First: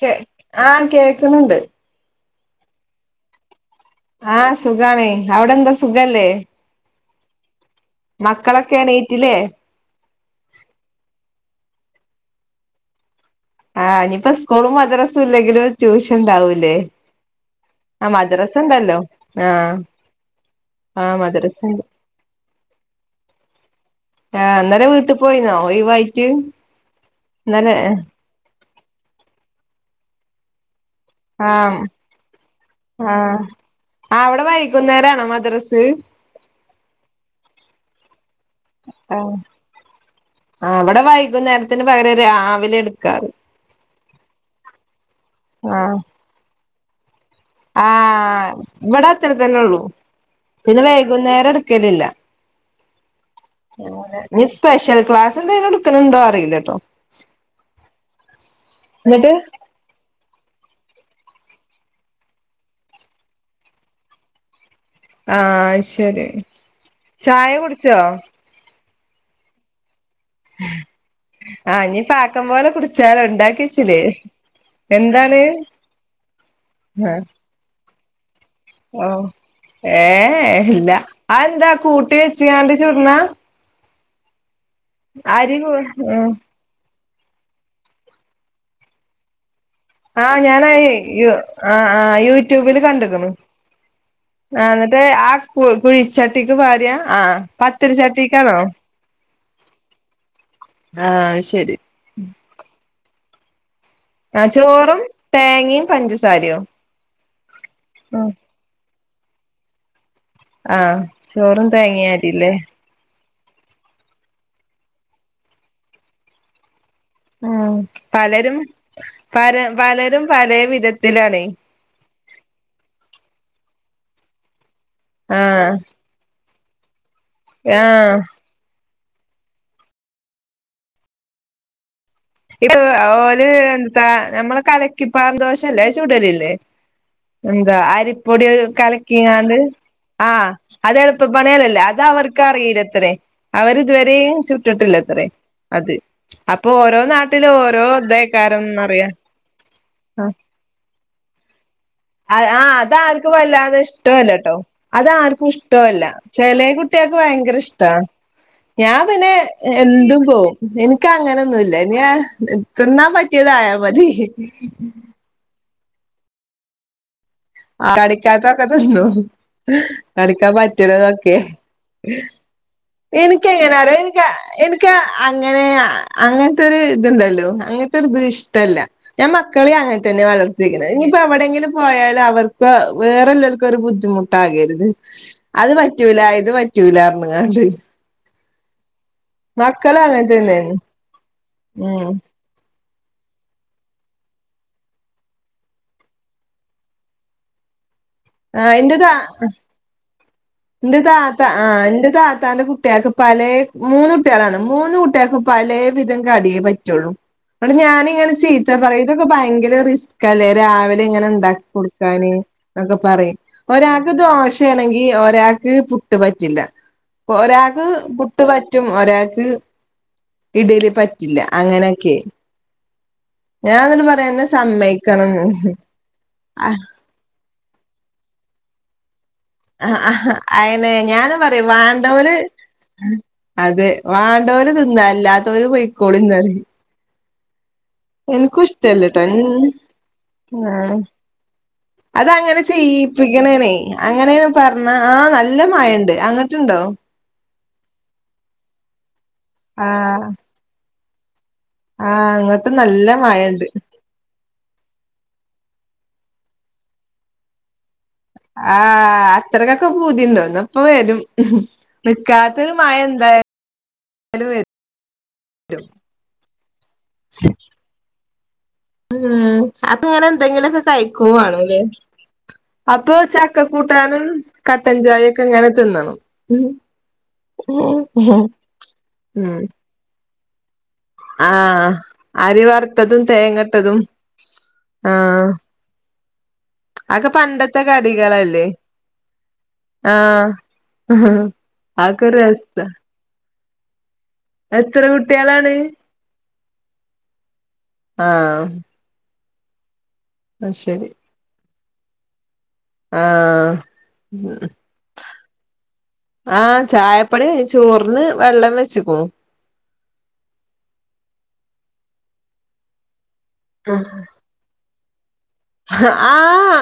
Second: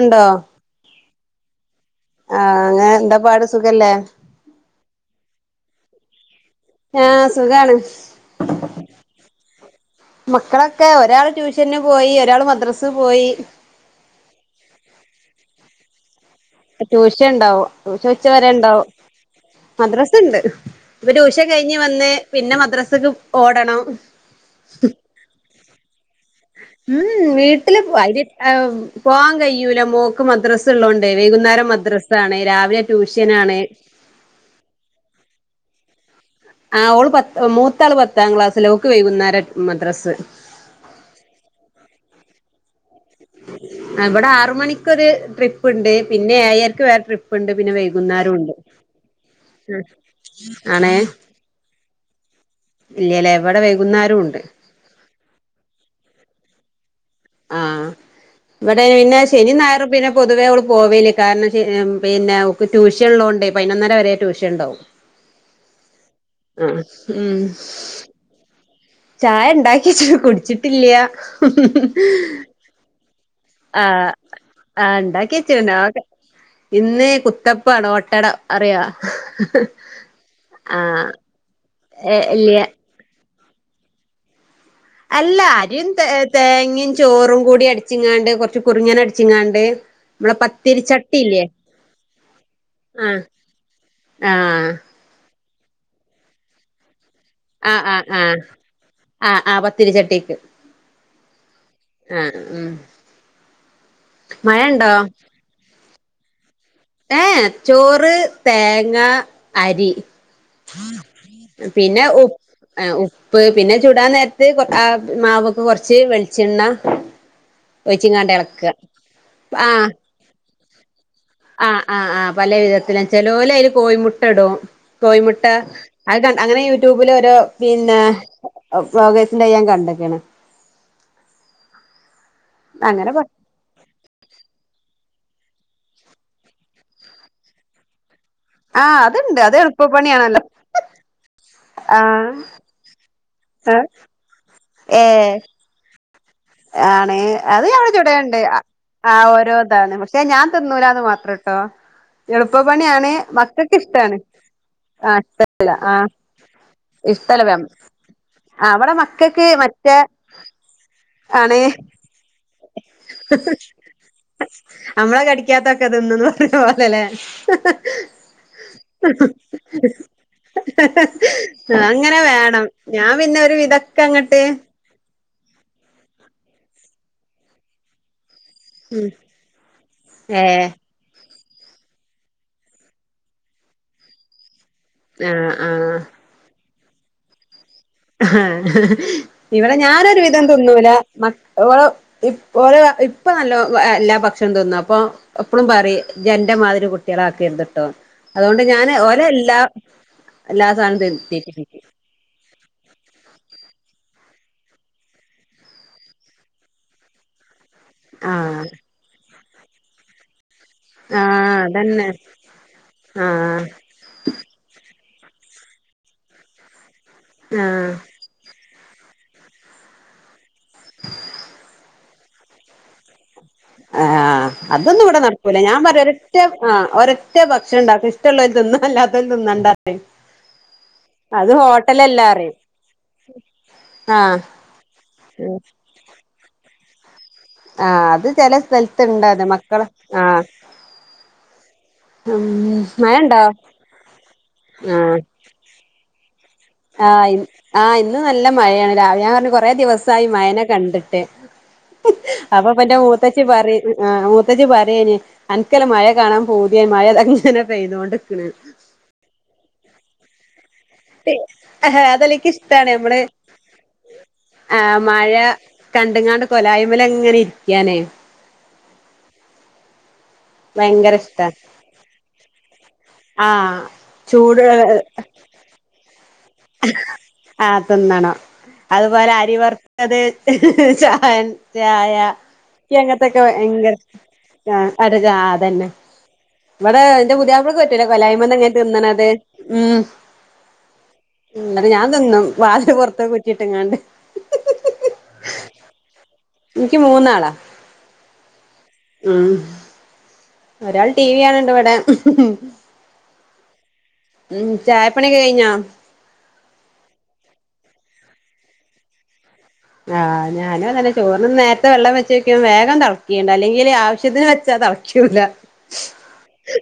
കേ ആഹ് കേക്കണിണ്ട്. ആഹ് അങ്ങനെ എന്താ പാട് സുഖല്ലേ? സുഖാണ് അവിടെന്താ സുഖല്ലേ? ആഹ് സുഖാണ്. മക്കളൊക്കെ എണീറ്റില്ലേ മക്കളൊക്കെ ഒരാള് ട്യൂ ഷന്ന് പോയി ഒരാള് മദ്രസ് പോയി ആഹ് ഇനിപ്പോ സ്കൂളും മദ്രസും ഇല്ലെങ്കിലും ട്യൂഷ ട്യൂഷണ്ടാവും ട്യൂഷൻ ഉച്ചവരെ മദ്രസ ഇണ്ടാവും. ഉണ്ടല്ലോ ആഹ് മദ്രസ്ണ്ട് ആഹ് ട്യൂഷൻ മദ്രസ കഴിഞ്ഞ് ഉണ്ട് വന്ന് പിന്നെ മദ്രസക്ക് ഓടണം. ആഹ് ഇന്നലെ വീട്ട് പോയിന്നോ? ഒഴിവായിട്ട് ഉം ഉം ഇന്നലെ വീട്ടില് വൈകി ഏ പോവാൻ കയ്യൂല മോക്ക് മദ്രസ് ത്ത്ള്ളോണ്ടെ വൈകുന്നേരം ആഹ് മദ്രസാണ് രാവിലെ ട്യൂഷ്യനാണ്. അവടെ വൈകുന്നേരാണോ മദ്രസ്? ആഹ് ഓള് പത്ത് മൂത്താള് പത്താം ക്ലാസ് ലാ ഓക്ക് വൈകുന്നേരാ മദ്രസ്സ്. ഇവടെ വൈകുന്നേരത്തിന് പകരം രാവിലെ ഇട്ക്കാറ്. ആ ഇവിടെ ആറ് മണിക്കൊരു ട്രിപ്പ്ണ്ട് ആഹ് പിന്നെ ഏയര്ക്ക് വേറെ ട്രി പ്പ്ണ്ട് പിന്നെ ആഹ് വൈകുന്നേരുണ്ട് ഇവിടെ അത്ര തന്നെ ഉള്ളൂ പിന്നെ ആണേ വൈകുന്നേരം എടുക്കലില്ല ഇല്ലല്ലേ ഇവിടെ വൈകുന്നേരം ഉണ്ട് സ്പെഷ്യൽ ക്ലാസ് എന്തേലും ഇട്ക്ക്ണ് ണ്ടോ അറീലട്ടോ ആ ഇവടെ പിന്നെ എന്നിട്ട് ശെനിം ഞായറും പിന്നെ പൊതുവേ ഓള് പോവേല്യ കാരണം പിന്നെ ഓക്ക് ട്യൂഷൻ ഇള്ളോണ്ട് പൈനൊന്നര വെരെ ട്യൂഷണ്ടാവും ആ അത് ശെരി ഉം ചായ കുടിച്ചോ? ചായ ഇണ്ടാക്യച്ച്ണ് കുട്ച്ച്ട്ടില്യാ ആ ഇനി പാക്കം പോലെ കുടിച്ചാലോ ആ ഉണ്ടാക്കിച്ചില്ലേ ആ എന്താണ് ഇണ്ടാകെച്ച്ണ് അഒക്കേ ഇന്ന് കുത്തപ്പാണ് ഓട്ടട അറിയൊ ഓ ഏ ആ ഇല്ല ആ എന്താ കൂട്ടി വെച്ച്കാണ്ട് ചുട്ണാ അല്ല അരിയും ത തേങ്ങയും ചോറും കൂടി അടിച്ചിങ്ങാണ്ട് കുറച്ച് കുറിുങ്ങന അടിച്ചിങ്ങാണ്ട് നമ്മളെ ആഹ് ഞാന യ പത്തിരിച്ചട്ടില്ലേ ആ ആ യൂട്യൂബില് ആഹ് കണ്ടക്കണു ആ ആഹ് എന്നിട്ട് ആ കു കുഴിച്ചട്ടിക്ക് ഭാര്യ ആഹ ആഹ് പത്തിരു ആഹ് ആഹ് ചട്ടിിക്കാണോ ആഹ് ആഹ് പത്തിരിച്ചട്ടിക്ക് ആഹ ശരി ആഹ് ഉം ആ മഴണ്ടോ ചോറും തേങ്ങയും പഞ്ചസാരയോ ഏ ചോറ് ഉം തേങ്ങ അരി ആഹ് ചോറും പിന്നെ ഉ് തേങ്ങയരില്ലേ ഇപ്പ പിന്നെ ചൂടാൻ നേരത്ത് കൊ ആ് മാവക്ക് കൊറച്ച് വെളിച്ചണ്ട ഉ പലരും പല ആഹ് പലരും പല വിധത്തിലാണ് ആഹ് ആ് ആഹ് പല വിധത്തിലും ചെലോല അതിൽ കോഴിമുട്ട ഇടും കോഴിമുട്ട ആഹ് അത് ക അങ്ങനെ യൂട്യൂബിൽ ഒരുോ പിന്നെ ആഹ് വകസിന്റെ ഞാൻ കണ്ടക്കെയാണ് ഇര് എന്താ നമ്മള ക ഇപ്പന്തോഷല്ലേ ചൂടലല്ലേ എന്താ അരി പൊടി ആഹ് അത്ണ്ട് അത് കലക്കണ്ട് എളുപ്പ പണിയാണല്ലോ ആഹ് അതളപ്പ പ അല്ലേ അത് ആഹ് അവർക്ക് അറിയില്ല എത്രേ അവർ ആഹ് ഇതുവരെെയ ചുട്ടിട്ടില്ല എത്രേ ഏഹ് അത് അപ്പൊ ഓരോ നാട്ട അത്ഞടെ ചുടണ്ട് ആ ഓരോ ഇതാന്ന് പക്ഷെ ഞാൻ തതിുന്നൂരാാന്ന് മാത്രം ഇട്ടോ ആഹ് അത ആർക്കും വല്ല അത ഇഷ്ടാണ് ഇഷ്ടല്ല ട്ടോ അത ആഹ് ആർക്കും ഇഷ്ടല്ല ആഹ് ചില കുട്ടക്ക് ഇഷ്ടല്ല ഭയങ്കര ഇഷ്ട ആഹ് ഞ ഇവടെ പിന്നെ മക്കക്ക് മറ്റേ എും പോും എന ആണ് അങ്ങനൊന്നുമല്ല ഞാൻ തിന്നാൻ പറ്റിയതായാ മതി ത്തന്ന് പറഞ്ഞ പോലല്ലെ ആ കടിക്കാത്തൊക്കെ ന്നു കടിക്കാൻ പറ്റരുതൊക്കെ അങ്ങനെ വേണം ഞാൻ പിന്നെ എനിക്ക ഒരു എങ്ങനര വിധൊക്കെ എനിക്ക അങ്ങട്ട് എനിക്ക അങ്ങനെ അങ്ങനത്തെൊ ഇതുണ്ടല്ലോ അങ്ങനത്തെ ഒരു ദഷ ല്ല ഉം ഞാൻ മക്കളെ അങ്ങനെ തന്നെ ഏ വളർത്തിയിരിക്കുന്നത് ഇനിയിപ്പോ അവിടെ പോയാാലല് അവർക്ക് വേറെല്ലാവർക്കും ഒരു ബുദ്ധിമുട്ടാകരുന്നു ആഹ് അത് ആഹ് പറ്റൂലയത് പറ്റൂല അന്നാണ്ട് ആ ഇവിടെ ഞാനൊരു അങ്ങനെ വിധം തന്നെയാണ് തൊന്നൂല മ ഉം ഇ ഇപ്പ നല്ലോ എല്ലാ ഭക്ഷണം തിന്നും അപ്പൊ എപ്പഴും പറ ജന്റെമാതിരി കുട്ടികള ആാക്കി എരുതിട്ടോ അതുകൊണ്ട് ആ ഞാന് ഓല എന്റെത് എല്ലാ എല്ലാ എന്റെ സാധനവും താത്ത ആഹ് തിന്നിപ്പിക്കും എന്റെ താത്താന്റെ കുട്ടി കുട്ടികക്ക് പല മൂന്ന കുട്ടികളാണ് മൂന്ന കുട്ടികക്ക് പല വിധം കടിയേ പറ്റുള്ളു അ ഞാനിങ്ങനെ ആഹ് ചീത്താ പറയും ഇതൊക്കെ ഭയങ്കര റിസ്ക് അല്ലേ രാവിലെ ഇങ്ങനെ ആഹ് ഉണ്ടാക്കി അതന്നെ കൊടുക്കാന് എന്നൊക്കെ പറയും ആഹ് ഒരാൾക്ക് ദ ദോശയാണെങ്കിൽ ഒരാൾക്ക് പുട്ട് പറ്റില്ല ഒരാൾക്ക് ആഹ് പുട്ട് ചറ്റും ഒരാൾക്ക് ഇടൽ പറ്റില്ല അങ്ങനെയൊക്കെ ഞാൻ ആ എന്നിട്ട് പറയും എന്നെ അതൊന്നും ഇവിടെ സമ്മതിക്കണംന്ന് നടക്കൂല ഞാൻ പറയാ ഒരറ്റ ആ ഒരാ റ്റ ഭക്ഷണം ഉണ്ടാക്കും ഇഷ്ടമുള്ളോര് തിന്ന് അല്ല ആ അയിനെ ഞാന അത് പറയും ഹോട്ടലല്ലാ വാണ്ടോല് പറയും അത ആഹ് വാണ്ടവര് തിന്ന അല്ലാത്തോര് പോയിക്കോളീം പറിം ആഹ് അത് ചെല എനിക്കും ഇഷ്ടഇല്ലട്ടോ സ്ഥലത്തുണ്ട് അത് മക്കള് ആഹ് ഉ ആ അത ഉം അങ്ങനെ മഴണ്ടോ ചെയ്പ്പിക്കനേനെ അങ്ങനേന പറഞ്ഞ ആ നല്ല മായഉണ്ട് ആ ആ ഇന്ന് നല്ല മഴയാണ് രാവിലെ ഞാൻ പറഞ്ഞു കൊറെേ ആഹ് ദിവസമായി മഴനെ കണ്ടിട്ട് ആഹ് അങ്ങോട്ട് അപ്പോപ്പന്റെ എന്റെ നല്ല മൂത്തച്ചി മഴണ്ട് പറ ആ മൂത്തച്ച്ചി പറയന് അനക്കല മഴ കാണാൻ പൂതിയ മഴ അങ്ങനെ പെയ്യുന്നതുകൊണ്ട് ആ അത്രക്കൊക്കെ പൂതിണ്ടോന് ഇപ്പൊ വരും നിക്കാതൊരു മയ എന്തായാ ലും ആ മഴ കണ്ട്ങ്ങാണ്ട് കൊലായ്മലങ്ങനെ ഇരിക്കാനേ ഏ അപ്പൊ ഇങ്ങനെ എന്തെങ്കിലുംക്കോ ഭയങ്കര ഇഷ്ടാ കഴിക്കവാണല്ലേ അപ്പൊ ചക്ക ആഹ് കൂട്ടാനും ചൂട് കട്ടൻചായയൊക്കെ ഇങ്ങനെ തിന്നും ആ തിന്നണം അതുപോലെ അരി ഉം വറുത്തത് ചായൻ ആഹ് ചായ അരി ഇയ്ക്കു വറുത്തതും അങ്ങത്തൊക്കെ ഭയങ്കര തേങ്ങട്ടതും ആ ആരാഞ്ഞജാ ആഹ് അതന്നെ ഇവിടെ അതൊക്കെ എന്റെ പുതിയ്പ്ലക് പണ്ടത്തെ പറ്റൂല കൊലായ്മന്ന് കടികളല്ലേ ഇങ്ങനെ തിന്നണത് ഉം ആഹ് ഇന്നാട്ട് ഞാൻ ആക്കെ ഒരു തിന്നും രസാ വാതിൽ പുറത്തിന്ന് കുറ്റിട്ട്ങ്ങാണ്ട് എത്ര കുട്ടിആളാണ് ഇനിക്ക് മൂന്നാളാ ആ ഉം ഒരാൾ ടി വി കാണണ്ട ഇവിടെ ആ ഉം ചായപ്പണിയൊക്കെ കഴിഞ്ഞോ ആ ചായപ്പട കഴിച്ചു ചോറ് ന്ന് വെള്ളം വെച്ചിക്ണു ആ ഞാനും അതന്നെ ചോറിന്ന് നേരത്തെ വെള്ളം വെച്ചക്കും വേഗം തളക്കും ണ്ടല്ലെ അല്ലെങ്കിൽ ആവശ്യത്തിന് വച്ചാ തളക്കൂല ആഹ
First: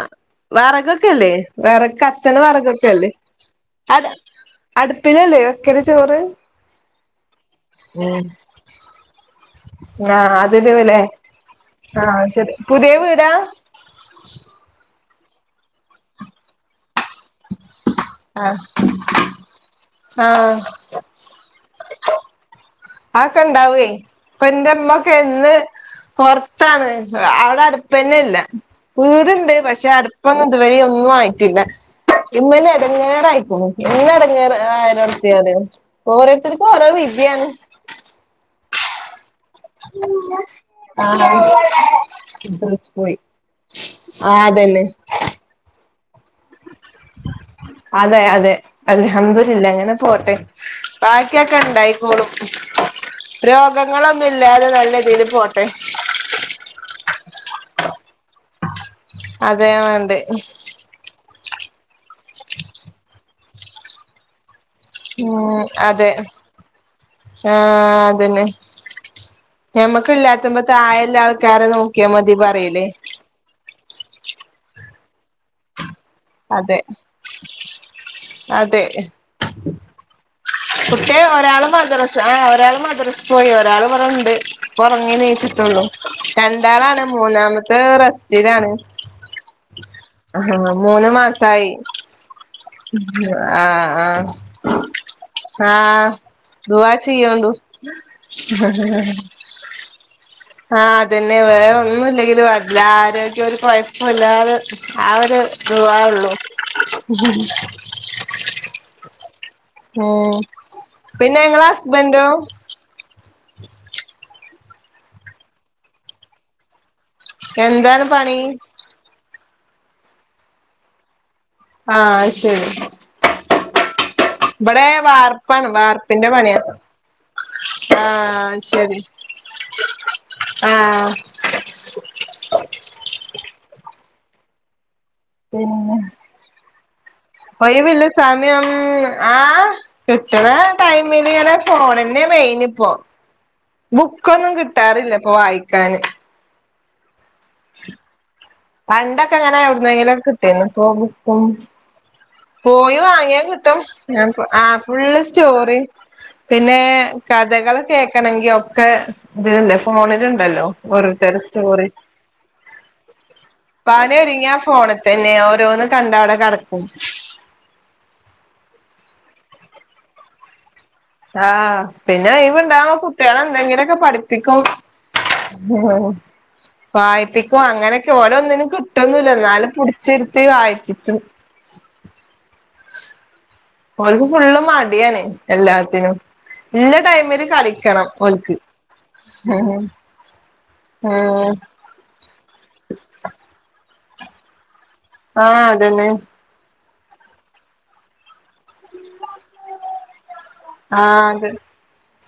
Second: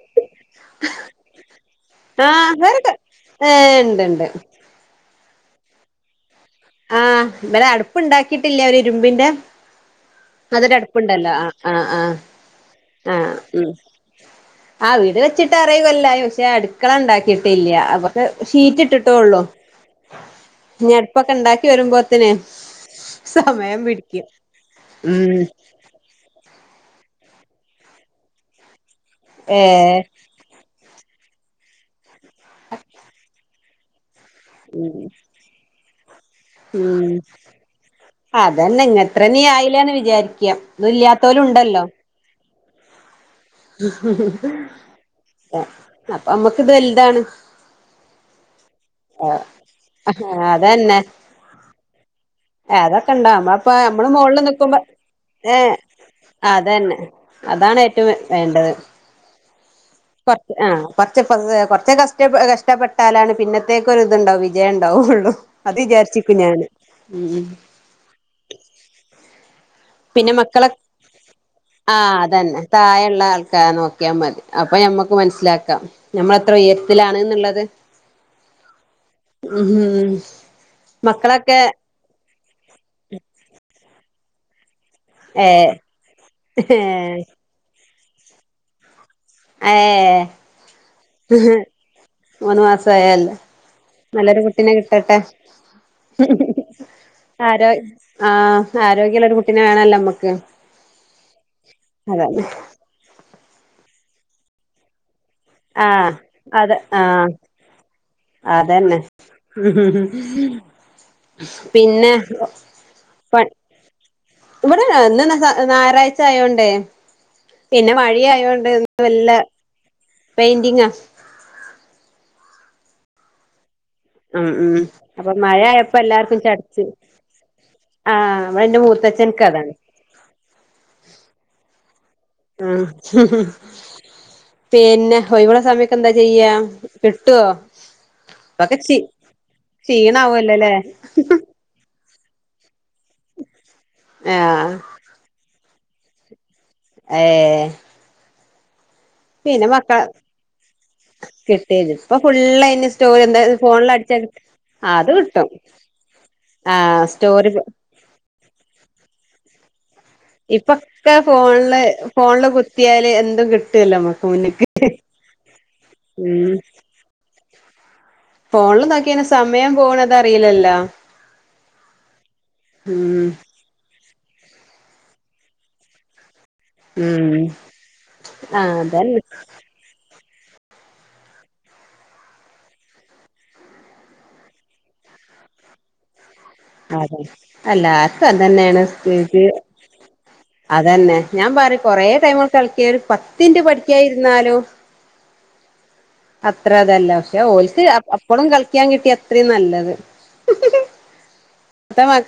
വറകൊക്കെല്ലേ വിറ കത്ത്ണ വിറകൊക്കെല്ലേ ണ്ട്ണ്ട് പിന്നെല്ലേ വേക്കല് ചോറ് ആ ഇവിടെ ഉം അടുപ്പ്ണ്ടാക്കിട്ടില്ലേ ഒരു ഇരുമ്പിന്റെ ആഹ് അതില് ലെ അതൊരടുപ്പുണ്ടല്ലോ ആ ആ ആ ആഹ് ശരി പുതിയ ആ വീടാ ഉം ആ വീട് വെച്ചിട്ട് ആർ ഏഴു കൊല്ലായി പക്ഷെ അടുക്കള ഉണ്ടാക്കിട്ടില്ല്യ ഇപ്പോ ആഹ് ഷീറ്റ് ഇട്ടിട്ടോള്ളു ആഹ് ഞടുപ്പൊക്കെ ഉണ്ടാക്കി വരുമ്പോത്തനെ സമയം പിടിക്കും ഉം ഇന്ന് പുറത്താണ് അവിടെ അടുപ്പന്നെ ഇല്ല വീടുണ്ട് പക്ഷെ ഏഹ് അടുപ്പ് ഒന്നും ഇതുവരെ ഒന്നും ആയിട്ടില്ല ഇന്നന്നെ ഇടങ്ങീറായിക്കണ് ആയിരത്തിയറ് ഓരോരുത്തർക്കും ഓരോ ഉം വിധിയാണ് അതന്നെ ഇങ്ങത്രന്നെ ആയില്ലന്ന് വിചാരിക്ക ഇത് ഇല്ലാത്തോലും ഇണ്ടല്ലോ മദ്രസ പോയി അപ്പൊ മ്മക്ക് ഇത് വൽതാണ് അതെ അതെ അൽഹംദുലില്ലാഹ് അങ്ങനെ പോട്ടെ ബാക്കിയൊക്കെ ഇണ്ടായിക്കോളും ്അതൊക്കെ ഇണ്ടാ മ്മളാപ്പോ നമ്മള് രോഗങ്ങളൊന്നും മുകളിൽ ഇല്ലാതെ നിക്കുമ്പോ നല്ല രീതിൽ ഏ പോട്ടെ അതന്നെ അതാണ് ഏറ്റവും വേണ്ടത് അതെ വേണ്ടേ കുറച്ച് ആ കൊറച്ച കുറച്ച കഷ്ടപ്പെട്ടാലാണ് പിന്നത്തേക്ക ഒ ഇതുണ്ടാവ വിജയണ്ടാവൊള്ളൂ ഉം അത് അതെ വിചാരിച്ചിക്കു ഞാന് ഉ ആഹ് അതന്നെ [unintelligible] പിന്നെ ഇല്ലാത്തുമ്പോ മക്കളൊക്കെ താഴെല്ല ആൾക്കാരെ നോക്കിയാ ആഹ മതി അതന്നെ പറയിലേ തഴേള്ള ആൾക്കാരെ നോക്കിയാൽ മതി അപ്പൊ ഞമ്മക്ക് ക്ക് മനസ്സിലാക്കാം നമ്മളെത്ര അതെ ഉയരത്തിലാണ് ന്നുള്ളത് ഉം കുട്ടേ മക്കളൊക്കെ ഒരാള് മദ്രസ് ആ ഒരാൾ മദ്രസ് പോയി ഒരാള് ഇവിടണ്ട് ഉറങ്ങി ഏ നീച്ചിട്ടുള്ളൂ രണ്ടാളാണ് മൂന്നാമത്തെ റെസ്റ്റിലാണ് ഏ ആഹ് മൂന്ന് ഏ മാസായി മൂന്ന് മാസായല്ലേ ആ ആ നല്ലൊരു കുട്ടിനെ കിട്ടട്ടെ ആഹ ദുആ ചെയ്യോണ്ടു ആരോ ആഹ് ആരോഗ്യള്ള ഒരു കുട്ടിനെ വേണല്ലോ നമ്മക്ക് ആഹ അതന്നെ വേറെന്നുംല്ലെങ്കും അതന്നെ വേണ്ടില്ല ആരോഗ്യം ഒരു കുഴപ്പില്ലാതെ ആ ദുആ ആഹ് ഒള്ളു അതെ ആഹ് അതന്നെ ഉം പിന്നെ ങ്ങളെ പിന്നെ ഹസ്ബൻന്റോ ഇവിടെന്നെ ഇന്ന് ഞായറാഴ്ച ആയോണ്ടേയ് പിന്നെ എന്താണ് പണി വഴിയായോണ്ട്ന്ന് വല്ല പെയിന്റിങ്ങാ ആഹ് ശരി ഉം ഉം ഇവിടെ അപ്പൊ മഴ വാർപ്പാണ് ആയപ്പോ വാർപ്പിന്റെ എല്ലാർക്കും പണിയാ ചടച്ച് ആഹ് ഇവിടെ എന്റെ ശെരി മൂത്തച്ഛൻക്ക് അതാണ് ആഹ് ആ പിന്നെ ഒയ്വൊള്ള സമയത്തെന്താ ചെയ്യാ കിട്ടുവോ ഒയ്വില്ല സാമയം ഇപ്പൊക്കെ ക്ഷീ ആ കിട്ടണ ക്ഷീണാവല്ലോല്ലേ ടൈമിങ്ങനെ പോണ് ന്നെ വെയ്നിപ്പോ ബുക്കൊന്നും ആഹ് കിട്ടാറില്ല ഇപ്പൊ വായിക്കാന് ഏയ് പണ്ടൊക്കെ ഞാനെ എവിടുന്നെങ്കിലുംക്കെ കിട്ടിന്ന് ഇപ്പൊ ബുക്കും കിട്ടിയത് ഇപ്പൊ ഫുള്ള് അയിന് പോയി സ്റ്റോറി എന്താ വാങ്ങിയാൻ കിട്ടും ഫോണിൽ അടിച്ച ആ അത് ഫുള്ള് കിട്ടും സ്റ്റോറി പിന്നെ ആഹ് സ്റ്റോറി കഥകള് കേക്കണെങ്കി ഒക്കെ ഇതില്ണ്ട് ഫോണിലുണ്ടല്ലോ ഇപ്പൊക്കെ ഓരോരുത്തരു ഫോണില് സ്റ്റോറി ഫോണില് കുത്തിയാല് എന്തും കിട്ടുവല്ലോ നമ്മുക്ക് പാനൊരുങ്ങിയാ മുന്ന്ക്ക് ഫോ ണെത്തന്നെ ഓരോന്ന് കണ്ട് അവ്ടെ ഉം കെടക്കും ഫോണില് നോക്കീനാ സമയം പോകണതറിയില്ലല്ലോ ആഹ് പിന്നെ ഒയ്വുണ്ടാമ്പോ ഉം കുട്ടികളെ എന്തെങ്കിലൊക്കെ പഠി ഇക്ക ഉം വായ്പിക്കോ അങ്ങനെക്കെ ഓരോ ഒന്നിനും ആഹ് അതന്നെ കിട്ടുവൊന്നുല്ല എന്നാലും പുടിച്ചിര് ത്തി വായ്ക്കിച്ചും ഓരാക്ക് ഫുള്ള് മടിയാണ് എല്ലാത്തിനും ഇല്ല അതെ ടൈമില് അല്ല കളിക്കണം അത് ഓൽക്ക് തന്നെയാണ് വീട്ടീ ഉം അതന്നെ ആഹ് ഞാമ്പറയ് കൊറേ ടൈമ് കളിക്ക് ഒരു പത്തിൻറ്റ് പഠിക്കായിരുന്നാലോ ആഹ് അതന്നെ അതല്ല പക്ഷെ, ഓല്ക്ക് അപ്പളും കളിക്കാൻ കിട്ടിയാ അത്രേം നല്ലത് ആഹ് അതെ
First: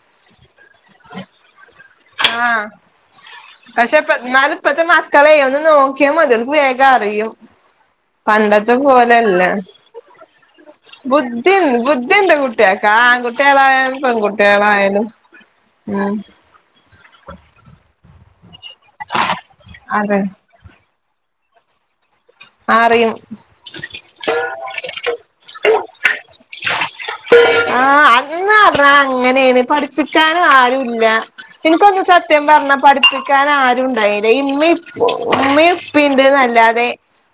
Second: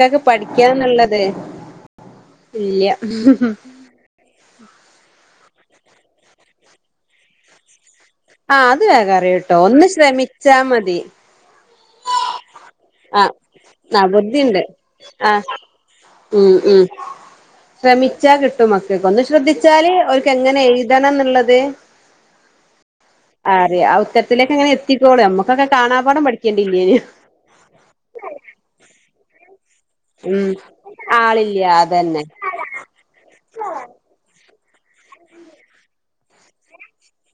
തേക്ക് പഠിക്കാന്നുള്ളത് ആഹ് ഇല്ല പഷേപ്പന്നാലും പ്പ്ത്തെമാക് ക്കളെ ഒന്ന് നോക്കിയാ മതിക്ക് വേഗം അറിയും ആ പണ്ടത്തെ അത് വേഗം പോലെയല്ല അറിയൂട്ടോ ഒന്ന് ശ്രമിച്ചാ മതി ബുദ്ധിയൊൺ ബുദ്ധിയൊണ്ട് കു ട്ടിയക്ക് ആ ആങ്കുട്ടികളായാലും ആ ബുദ്ധിണ്ട് പെങ്കുട്ടികളായാലും ഉം ശ്രമി ത്ത മക്കക്ക് ഒന്ന് ശ്രദ്ധിച്ചാല് അതെ ഓര്ക്ക് എങ്ങനെ എഴ്തണംന്നുള്ളത് ആറിയും അറിയാ ആ ഉത്തരത്തിലേക്ക് അങ്ങനെ എത്തിക്കോളുഎ അമ്മുക്കൊക്കെ കാണാപ്പാടം പഠിക്കേണ്ടി ഇല്ല്യേന് ആഹ് അന്ന് അത് അങ്ങനേണ് പഠി പ്പിക്കാനും ഉം ആരും ഇല്ല ആളില്ല ഇന്ക്കൊന്നും അതന്നെ സത്യം പറഞ്ഞാ പഠിപ്പിക്കാനും ആരൂണ്ടായിലാ ഈഇമ്മേം ഉമ്മേം ഉപ്പേം ഇണ്ട്ന്നല്ലാതെ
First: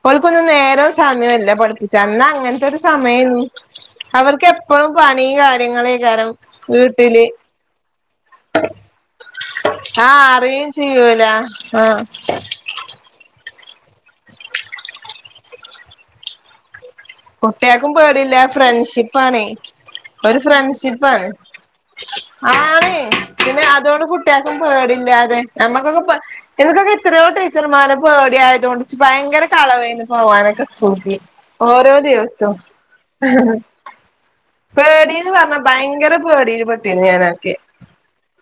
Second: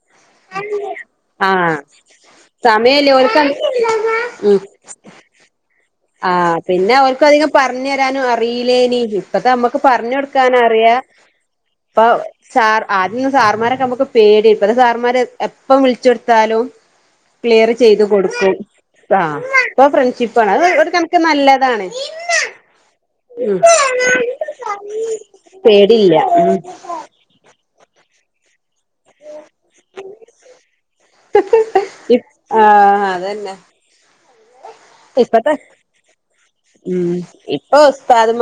ഓവൾക്കൊന്നും നേരവും ആ സമേംല്ല പഠിപ്പിച്ചാൻ അന്നാ അങ്ങൻത്തെ ഒരു സമയല്ലേ സമയേം ഓൽക്ക് അവർക്ക് ഉം എപ്പോളും പണീ കാര്യങ്ങളേ കാരം വീട്ടില് ട്ടാനും അറിയില്ലേനി ഇപ്പത്തെ അമ്മുക്ക് ആഹ് അറിയേം പറഞ്ഞോടുക്കാനറിയാ ചെയ്യൂല ആഹ് പ്പൊ സാർ ആദ്യം സാർമാരെ നമുക്ക് പേടി ഇപ്പത്തെ സാറന്മാര് എപ്പം വിളിച്ചൊടുത്താലും കുട്ടികക്കും പേടീല്ല ഫ്രണ്ട്ഷിപ്പാണെ ആഹ് ഇപ്പൊ പ്പഒരു ഫ്രണ്ട്ഷിപ്പാണ് അത് ഒരു ഫ്രണ്ട്ഷിപ്പ് കണക്ക് പ്പാണ് നല്ലതാണ് ആണ് ഉം പിന്നെ അതുകൊണ്ട് കുട്ടികക്കും പേടില്ലാതെ നമ്മ്ക്കൊക്കെ മ്പ പേടില്ല എനക്കൊക്കെ ഇത്രയോ ടീച്ചർമാരെ പേടിയായതോണ്ട് ഭയ്ങ്കര കളവേന്ന് പോവാനൊക്കെ സ്ക്കൂള്ക്ക് ഓരോര് ഉം ദിവസം ആഹ് അതന്നെ പേടീന്ന് ഇപ്പത്തെ പറഞ്ഞാ ഭയ്ങ്കര പേടില് പെട്ടിന്ന് ഞാനൊക്കെ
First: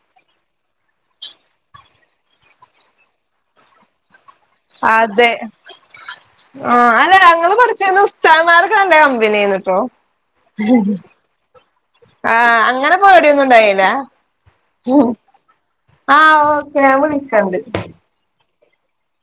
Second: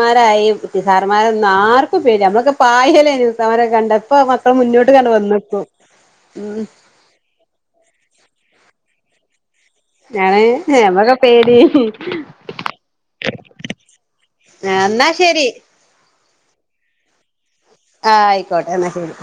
മാരായി സാർമാരെന്നും ആർക്കും പേട്യാ മ്മളൊക്കെ പായേലെചർമാരെ കണ്ടപ്പ മക് അതെ ഉം ആ അല്ല ഞങ്ങള് പഠി ച്ചയന്നും സാറന്മാരെക്കെ നല്ല കമ്പനിയാര്ന്ന് ഞമ്മക്ക് പേടി ആ അങ്ങനെ പേടിയൊന്നും ഇണ്ടായില്ല എന്നാ ശരി ആ ഓക്കെ ഞാൻ വിളിക്കണ്ട് ആ ആയിക്കോട്ടെ എന്നാ ശെരി